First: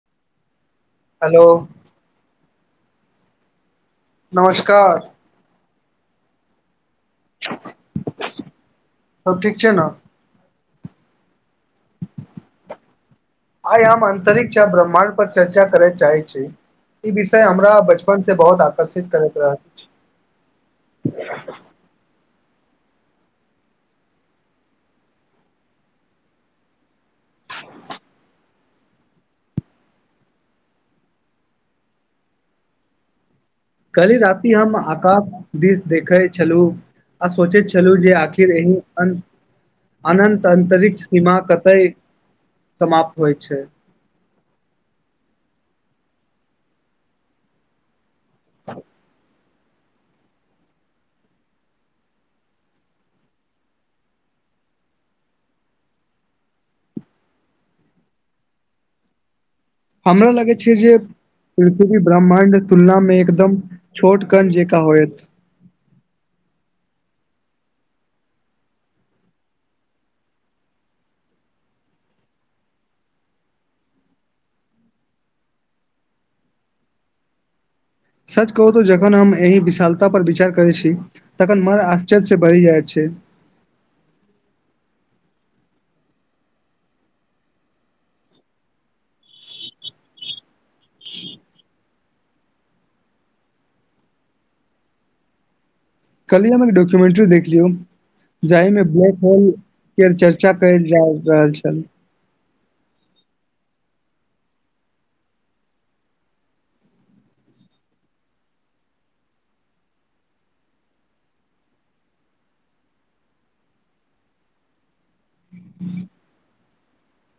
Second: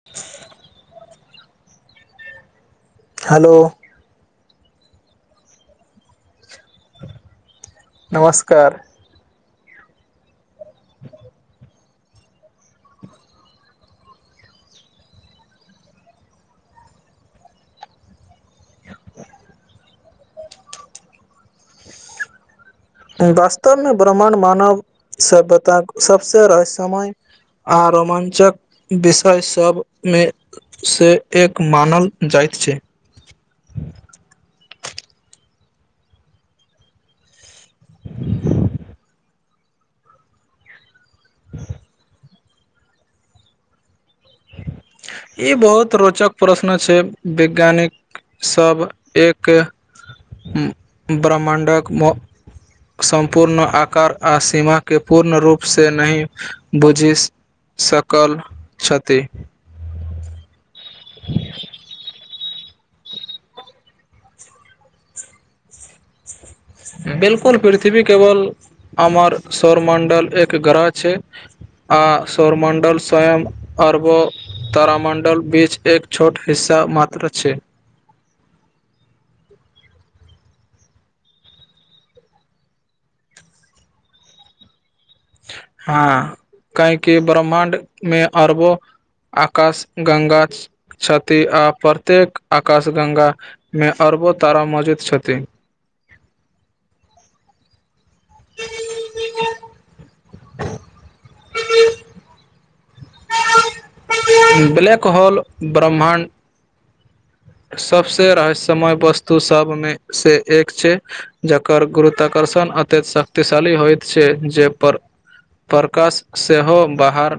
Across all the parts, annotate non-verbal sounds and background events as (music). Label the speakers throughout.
Speaker 1: (unintelligible)
Speaker 2: Hello
Speaker 1: hello
Speaker 2: नमस्कार
Speaker 1: नमस्कार
Speaker 2: सब ठीक छै ने
Speaker 1: (inaudible)
Speaker 2: आइ हम अतरिक्ष आ ब्रह्मण्ड पर चर्चा करै चाहे छी ई विषय हमरा बचपन से बहुत आकर्षित करैत रहल
Speaker 1: वास्तवमे ब्रह्मा्ड मानव सभ्यताक सबस रहस्यमय आ रोमाञ्चक विषय सभमे से एक मानल जाइत छै
Speaker 2: कालहि राति हम आकाश दिश देखे छलुँ आ सोचे छलहूँ चलू जे आखिर एहि अनन्तंतरिक्ष सीमा कतय समाप्त होइ छै
Speaker 1: ई बहुत रोचक प्रश्न छै वैज्ञानिक सभ एक ब्रह्मण्डक म- सम्पूर्ण आकार आ सीमा के पूर्ण रूप से नहि बुझि सकल ते
Speaker 2: हमरा लागै छै जे पृथ्वी ब्रह्म- -माण्ड तुलना मे एकदम छोट कन जेका होयत
Speaker 1: बिल्कुल पृथ्वी केवल हमर सौर मण्डल एक ग्रह छै आ सौरमण्डल स्वयं आरबो तरामण्डल बीच एक छोट हिस्सा मात्र छै
Speaker 2: सच कहू तऽ जखन हम एहि विशालता पर विचार करै छी तखन मन आश्चर्यसँ भरि जाइ छै
Speaker 1: हाँ काहे कि ब्रह्माण्ड मे अरबो आकाश गङ्गा छै छथि आ प्रत्येक आकाश गङ्गामे अरबो तारा मौजूद छथि
Speaker 2: कालिह हम एक डॉक्यूमेंट्री देखलियौ जाहि मे ब्लैक होल चर्चा केर जा रहल छल
Speaker 1: ब्लैक होल ब्रह्मण्ड सभसँ रहस्यमय वस्तु सभमे से एक छै जकर गुरुत्वाकर्षण अत्यंत शक्तिशाली होइत छै जे पर प्रकाश सेहो बाहर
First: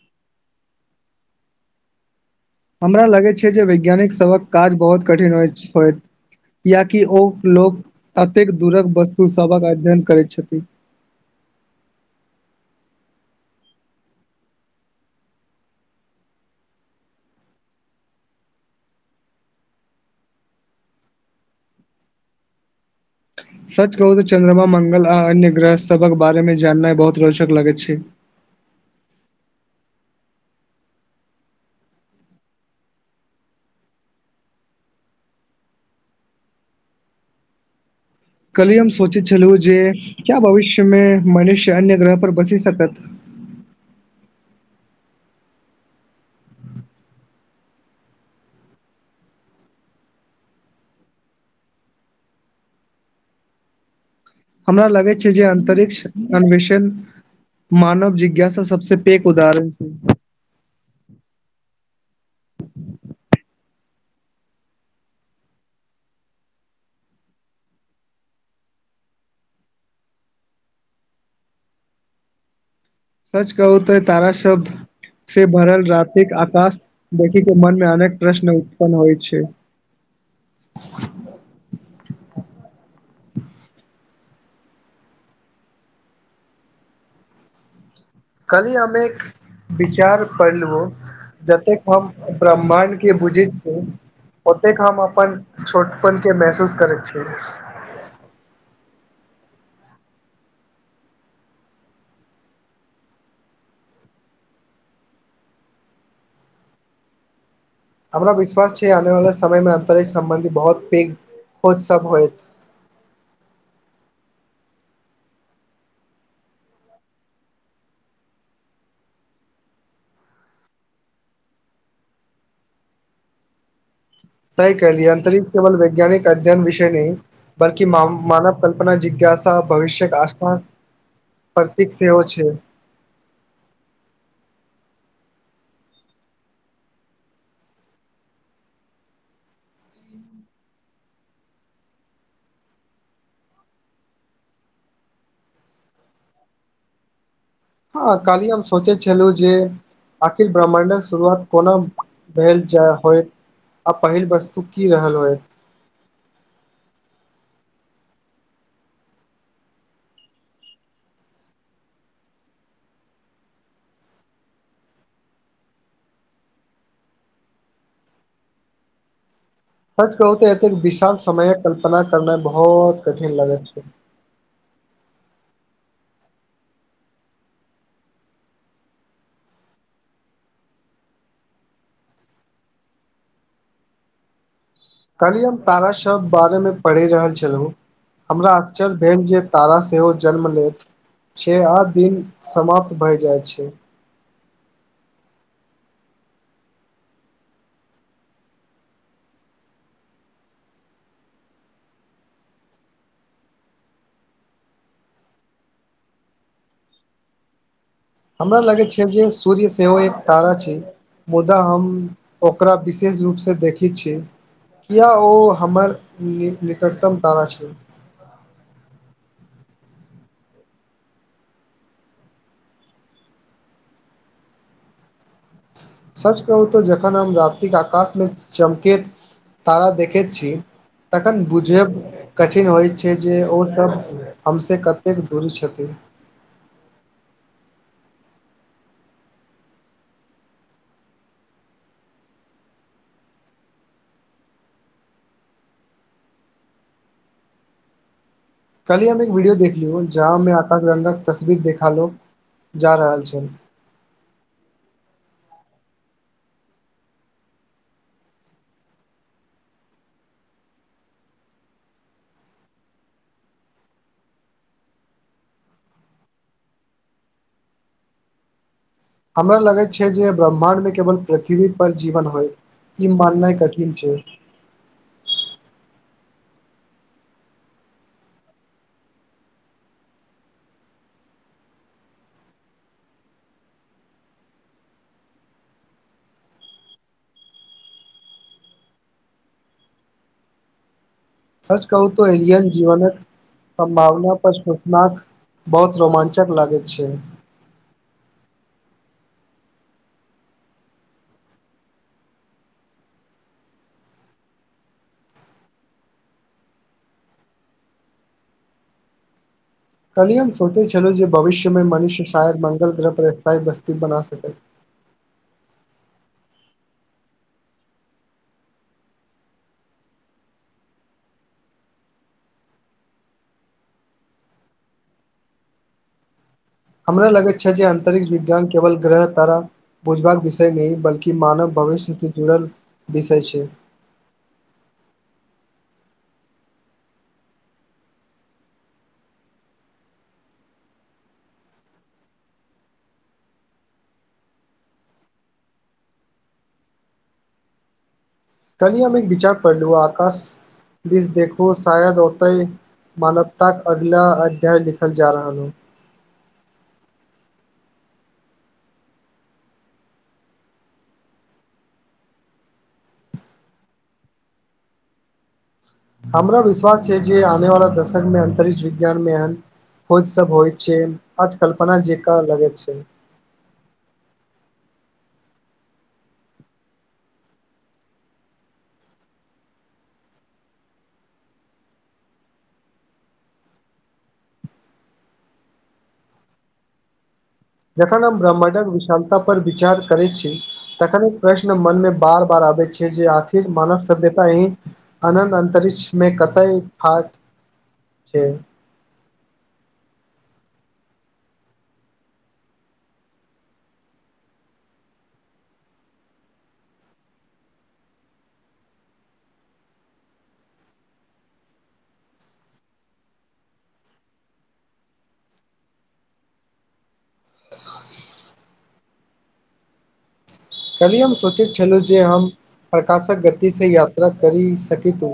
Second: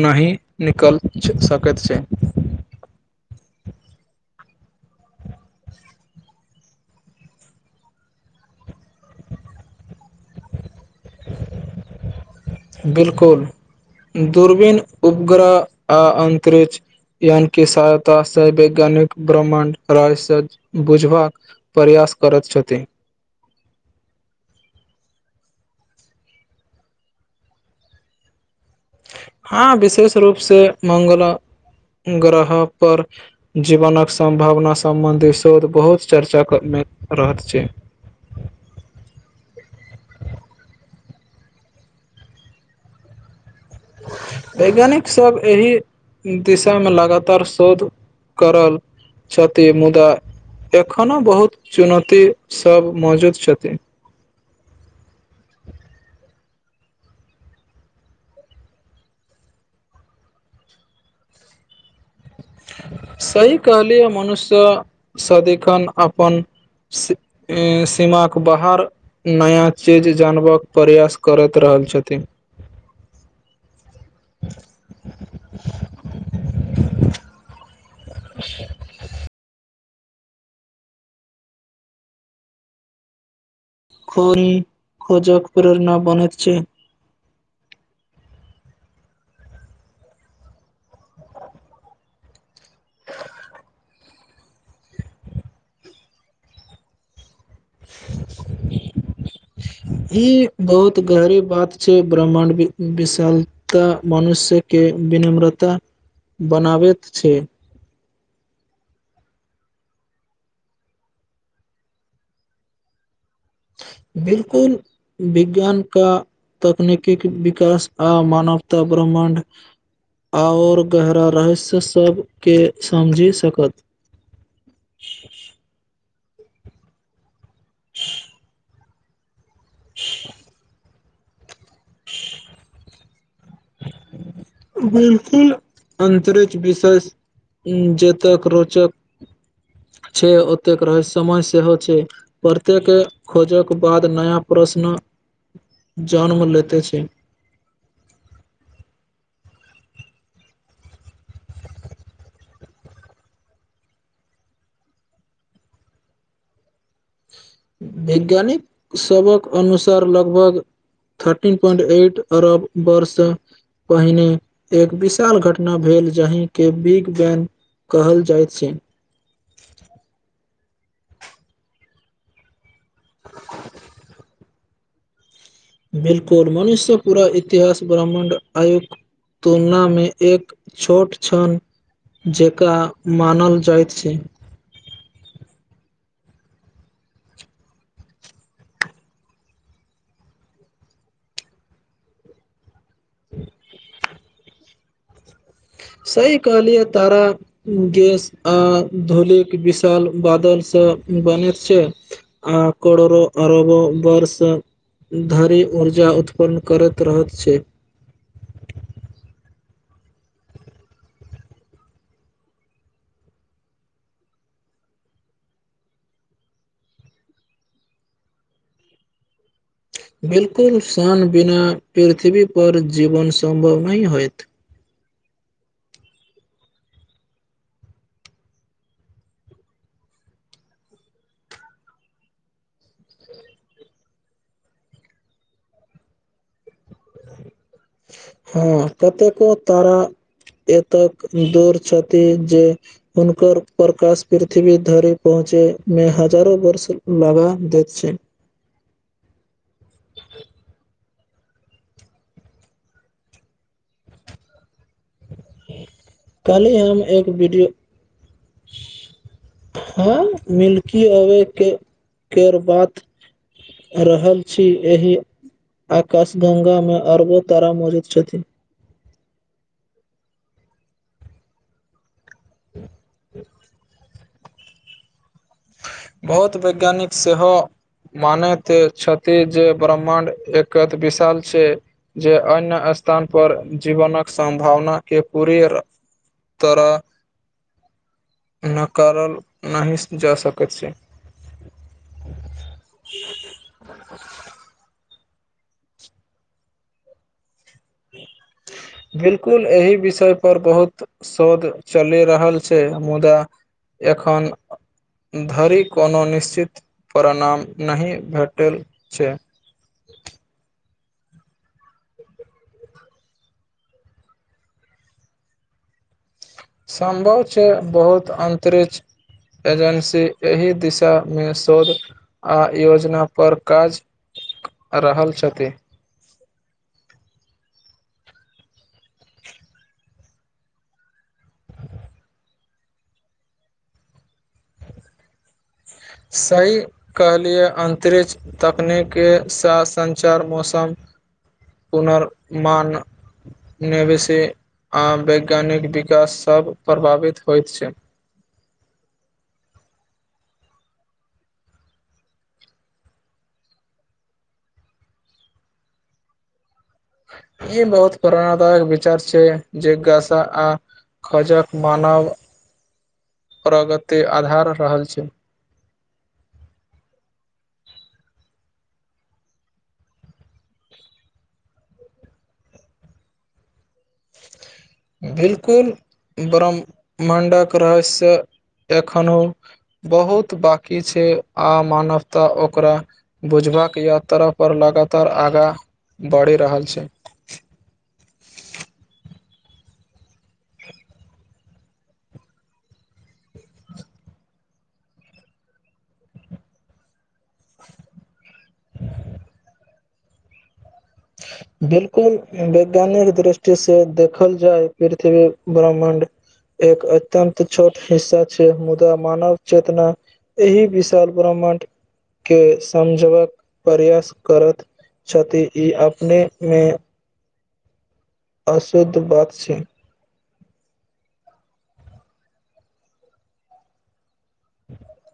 Speaker 1: नहि निकल सकैत छै
Speaker 2: हमरा लगैत छै जे वैज्ञानिकसभक काज बहुत कठिन होइत होइत कियकि ओ लोक अतेक दूरक वस्तुसभक अध्ययन करैत छथिन (inaudible)
Speaker 1: बिल्कुल दूरबीन उपग्रह आ अन्तरिक्ष यानि कि सहायतासँ वैज्ञानिक ब्रह्माण्ड राज बुझबाक प्रयास करत छथि
Speaker 2: सच कहू तऽ चंन्द्रमा मंगल आ अन्य ग्रह सबक बारे मे जाननाइ बहुत रोचक लगै छै
Speaker 1: हाँ विशेष रूप से मंगल ग्रह पर जीवनक सम्भावना सम्बन्धी शोध बहुत चर्चामे रहैत छै
Speaker 2: काल्हि हम सोचैत छलू जे क्या भविष्यमे मनुष्य अन्य ग्रह पर बसी सकत
Speaker 1: वैज्ञानिकसभ एहि दिशामे लगातार शोध करल छथि मुदा एखनो बहुत चुनौतीसभ मौजूद छथि
Speaker 2: हमरा लागै छै जे अंतरिक्ष अन्वेषण मानव जिज्ञासा सबस पैेघ उदाहरण
Speaker 1: सही कहलियै मनुष्य सदिखन अपन स-सीमाके बाहर नया चीज जानबाक प्रयास करैत रहल छथिन
Speaker 2: सच कहू तै तारा शबद से भरल रातिक आकाश देखिक के मनमे अनेक प्रश्न उत्पन्न होइ छै
Speaker 1: खोनी खोजक प्रेरणा बनेत छै
Speaker 2: कलहि हम एक विचार पढ़लूं जतेक हम ब्रह्ममांड के बुझैत छै ओतेक हम अपन छोटपनके महसूस करै छिइ (inaudible)
Speaker 1: ई बहुत गहरी बात छै ब्रहाण्ड विशालता मनुष्य के विनम्रता बनाबैत छै
Speaker 2: हमरा विश्वास छै आने वाले समय मे अंतरिक सम्बंधी बहुत पैघ खोज सब होत
Speaker 1: बिल्कुल विज्ञान का तकनीकी विकास आ मानवता ब्रह्मण्ड आओर गहरा रहस्य सबके समझि सकत
Speaker 2: सही कहलिये अन्तरिक्ष केवल वैज्ञानिक अध्ययन विषय नहि बल्कि माव-मानव कल्पना जिज्ञासा भविष्यक आस्था परतीक सेहो छै
Speaker 1: बिल्कुल अन्तरिक्ष विषय जतक रोचक छै ओतेक रहस्यमय सेहो छै प्रतेक खोजक बाद नया प्रश्न जन्म लेैते छै
Speaker 2: हाँ काल्हि हम सोचे छलौ जँ अखिर ब्राह्मण्डक शुरुआत कोना भेल जाय होइत आ पहिल वस्तु कि रहल होय
Speaker 1: वैज्ञानिक सभक अनुसार लगभग थर्टीन पोइंट एट अरब वर्षसँ पहिने एक विशाल घटना भेल जाहिंके बिग बैन कहल जाइत छै
Speaker 2: सच कहूते एतेक विशाल समय कल्पना करनाय बहुत कठिन लागैत छै
Speaker 1: बिल्कुल मनुष्य पूरा इतिहास ब्राह्मण आयुक तुलनामे एक छोट छन जेका मानल जाइत छै
Speaker 2: कल्हि हम तारासब बारेमे पढ़ि रहल छलहूँ हमरा आश्चर्य भेल जँ तारा सेहो जन्म लेैत छे आ दिन समाप्त भए जाइ छै
Speaker 1: सही कहलिए तारा गैस आ धूलिक विशाल बादलसँ बनैत छै आ करोरो अरबो वर्षसँ धरि ऊर्जा उत्पन्न केरत रहत छै
Speaker 2: हमरा लागैत छै जँ सूर्य सेहो एक तारा छै मुदा हम ओकरा विशेष रूपसँ देखी छे किया ओ हमर नहि निकटतम तारा छे
Speaker 1: बिल्कुल शान बिना पृथ्वीपर जीवन सम्भव नहि होइत
Speaker 2: सच कहू तऽ जखन हम रातिके आकाशमे चमकेत तारा देखैत छी तखन बुझब कठिन होइत छै जँ ओसभ हमसँ कतेक दूरी छथिन
Speaker 1: हाँ कतेको तारा एतक दूर छथि जँ हुनकर प्रकाश पृथ्वी धरि पहुँचैमे हजारो वर्ष लगा दैत छै
Speaker 2: काल्हि हम एक वीडियो देखलियो जहाँ में आकाशगंगाके तस्वीर देखालो जा रहल छल
Speaker 1: काल्हि हम एक वीडियो हाँ मिल्की आवे कऽ केर बात रहल छी एहि आकाशगंगामे अरबो तारा मौजुद छथिन
Speaker 2: हमरा लागैत छै जँ ब्रह्माणडमे केवल पृथ्वी पर जीवन होइत ई माननाय कठिन छै
Speaker 1: बहुत वैज्ञानिक सेहो मानैत तऽ छथि जँ ब्रह्माण्ड एकत विशाल छै जे अन्य स्थान पर जीवनक सम्भावना के पुरेर तरह नकारल नहि जा सकैत छै
Speaker 2: सच कहू तऽ एलियन जीवनक सम्भावना पर सोचलाक बहुत रोमांचक लागैय छैय (inaudible)
Speaker 1: बिल्कुल अहि विषय पर बहुत शोध चलि रहल छैय मुदा एखन धरि कोनो निश्चित परिणाम नही भेटल छै
Speaker 2: काल्हि हम सोंचैय छलौं जे भविष्य मे मनुष्य शायद मंगल ग्रह पर असथायी बस्ती बना सकै
Speaker 1: सम्भव छै बहुत अन्तरिछ एजेनसी एहि दिशामे सोध आ योजना पर काज (inaudible) रहल छथि
Speaker 2: हमरा लगै छै जे अंतरिक्ष विज्ञान केवल ग्रह तारा बुझबाक विषय नहि, बल्कि मानव भविष्य से जुरल विषय छै।
Speaker 1: सही कहलियै अन्तरिछ तकनीक के साथ संचार मौसम पुनरमान नैवेशी आ वैज्ञानिक विकास सब प्रभावित होइत छैय।
Speaker 2: काल्हि हम एक विचार पढ़लूं आकाश दिस देखु शायद ओतय मानवताक अगिला अध्याय लिखल जा रहल हो
Speaker 1: इ बहुत बराबर विचार छै जेगासा आ खोजक मानव प्रगति आधार रहल छै
Speaker 2: हमरा विश्वास छै, जे आनेवला दशकमे अन्तरिक्ष विज्ञानमे एहन खोज सब होय छै, आज कल्पना जेकां लगै छैय
Speaker 1: बिल्कुल ब्रह्ममांडक रहस्य एखनौ बहुत बांकी छै आ मानवता ओकरा बुझबाक यात्रा पर लगातार आगाँ बढ़ी रहल छै
Speaker 2: जखन हम ब्रह्मांडक विशालता पर विचार करै छी तखन प्रश्न मनमे बार बार आबैत छै जे आखिर मानव सभ्यता हीं अनन्द अन्तरिक्ष मे कतय फाट छै (inaudible)
Speaker 1: बिल्कुल वैज्ञानिक दृष्टि से देखल जाय पृथ्वी ब्रह्मण्ड एक अत्यन्त छोट हिस्सा छै मुदा मानव चेतना एहि विशाल ब्रह्माण्ड के समझबक प्रयास करत छथी इ अपनेमे अशुद्ध बात छै
Speaker 2: काल्हि हम सोचैत छलौं जे हम प्रकाशक गतिसँ यात्रा करी सकितौं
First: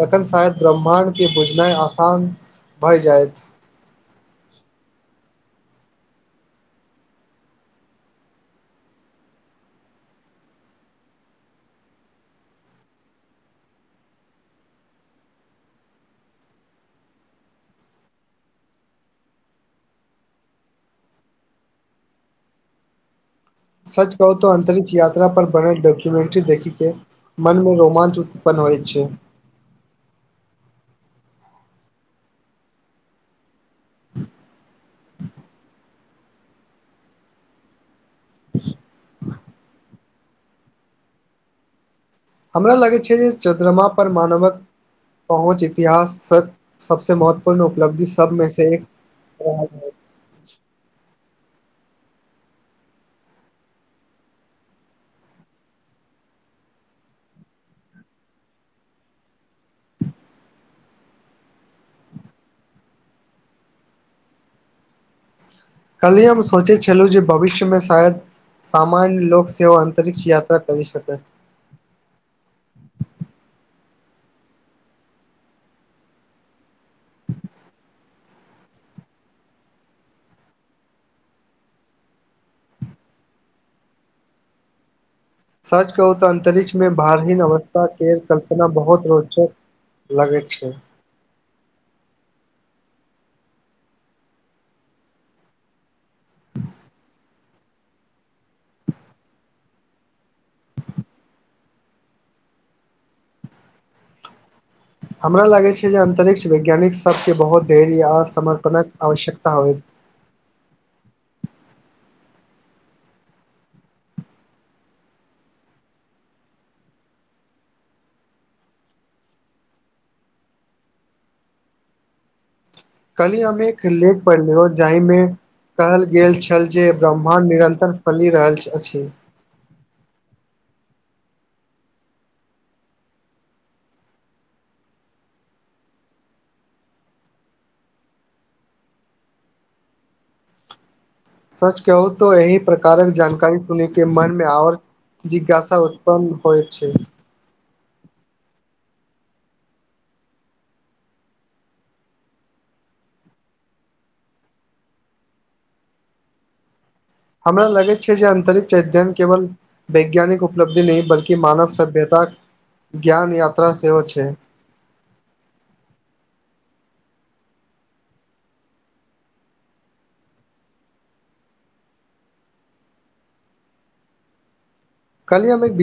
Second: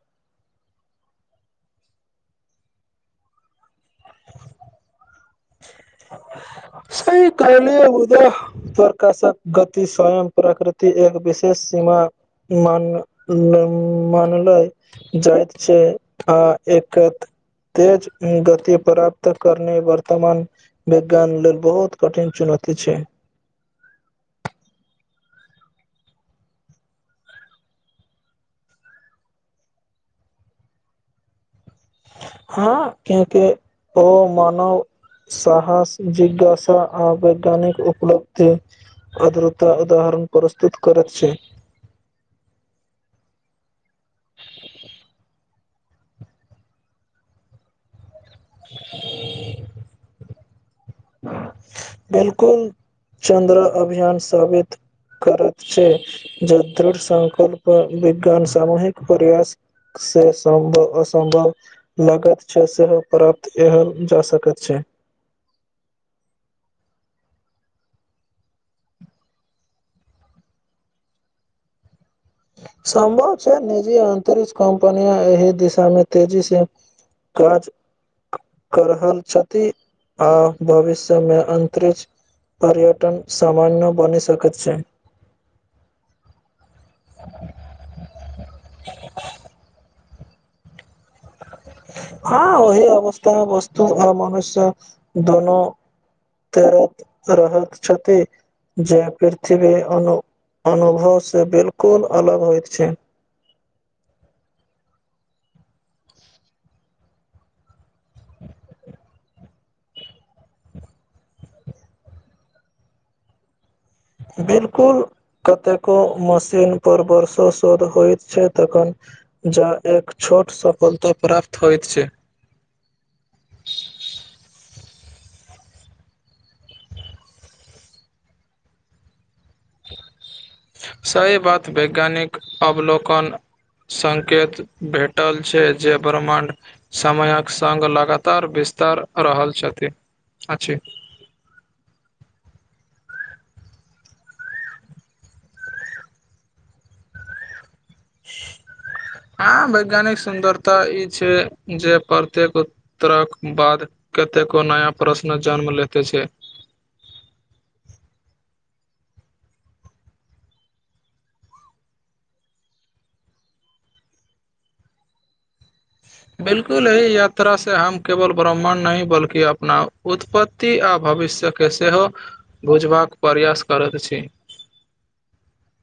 Speaker 2: तखन शायद ब्रह्माण्डके बुझनाय आसान भय जायत
Speaker 1: सही कहलियौ मुदा प्रकाशक गति शांत प्राकृति एक विशेष सीमा मान नैय मानलय जाइत छै आ एकत तेज ऊं गति प्राप्त करने वर्तमान विज्ञान लेल बहुत कठिन चुनौती छै
Speaker 2: सच कहु त अंतरिक्ष यात्रा पर बनल डॉक्यूमेंट्री देखि के मनमे रोमांच उत्पन्न होय छैय
Speaker 1: हाँ कियाकि ओ मानव साहस जिज्ञासा आ वैज्ञानिक उपलब्धि अद्रता उदाहरण प्रस्तुत करैत छै
Speaker 2: हमरा लगैत छै जे चन्द्रमा पर मानवक पहुँच इतिहास सबसे महत्वपूर्ण उपलब्धि सबमे से एक
Speaker 1: बिल्कुल चन्द्रअ अभियान साबित करत छै। जे दृढ़ संकल्प विज्ञान सामुहिक प्रयास से सम्भव असम्भव लागत छै सेहो प्राप्त एहन जा सकैत छै
Speaker 2: काल्हि हम सोचै छलहुँ जे भविष्यमे शायद सामान्य लोक सेवा अंतरिक्ष यात्रा करि सके
Speaker 1: सम्भव छै निजी अंतरिक्ष कम्पनिया एहि दिशा मे तेजी से काज क रहल छथि आ भविष्यमे अन्तरिक्ष पर्यटन सामान्य बनि सकैत छै
Speaker 2: सच कहु तऽ अंतरिक्ष में भारहीन अवस्था के कल्पना बहुत रोचक लगै छै
Speaker 1: हाँ ओहि अवस्थामे वस्तु आ मनुष्य दुनू तें रहत छथि जे पृथ्वी अनु- अनुभवसँ बिल्कुल अलग होइत छै
Speaker 2: हमरा लागै छै जे अन्तरिक्ष वैज्ञानिकसभके बहुत धैर्य समर्पणक आवश्यकता होइ
Speaker 1: बिल्कुल कतेको मशीन पर वर्षो शोध होइत छै तखन जँ एक छोट सफलता प्राप्त होइत छै
Speaker 2: काल्हि हम एक लेख पढ़लूं हन जाहिमे कहल गेल छल जे ब्रह्माण्ड निरन्तर फैलि रहल अछि (inaudible)
Speaker 1: सही बात वैज्ञानिक अवलोकन संकेत भेटल छै जे ब्र्मण्ड समयक सङ्ग लगातार बिस्तार रहल छथि अछि
Speaker 2: सच कहू तो एहिह प्रकारक जानकारी सुनी के मनमे आओर जिज्ञासा उत्पन्न हो छै (inaudible)
Speaker 1: हाँ वैज्ञानिक सुन्दरता ई छै जे प्रत्येक तरक बाद कतेको नया प्रश्न जन्म लेते छै
Speaker 2: हमरा लगै छै जे अंतरिक चैत्यन केवल वैज्ञानिक उपलब्धि नहि बलकि मानव सभ्यता ज्ञान यात्रा सेहो छै
Speaker 1: बिल्कुल ही यात्रा से हम केवल ब्रह्मांड नहि बल्कि अपना उत्पत आ भविष्यक सेहो बुझबाक प्रयास करह छी
Speaker 2: काल्हि हम एक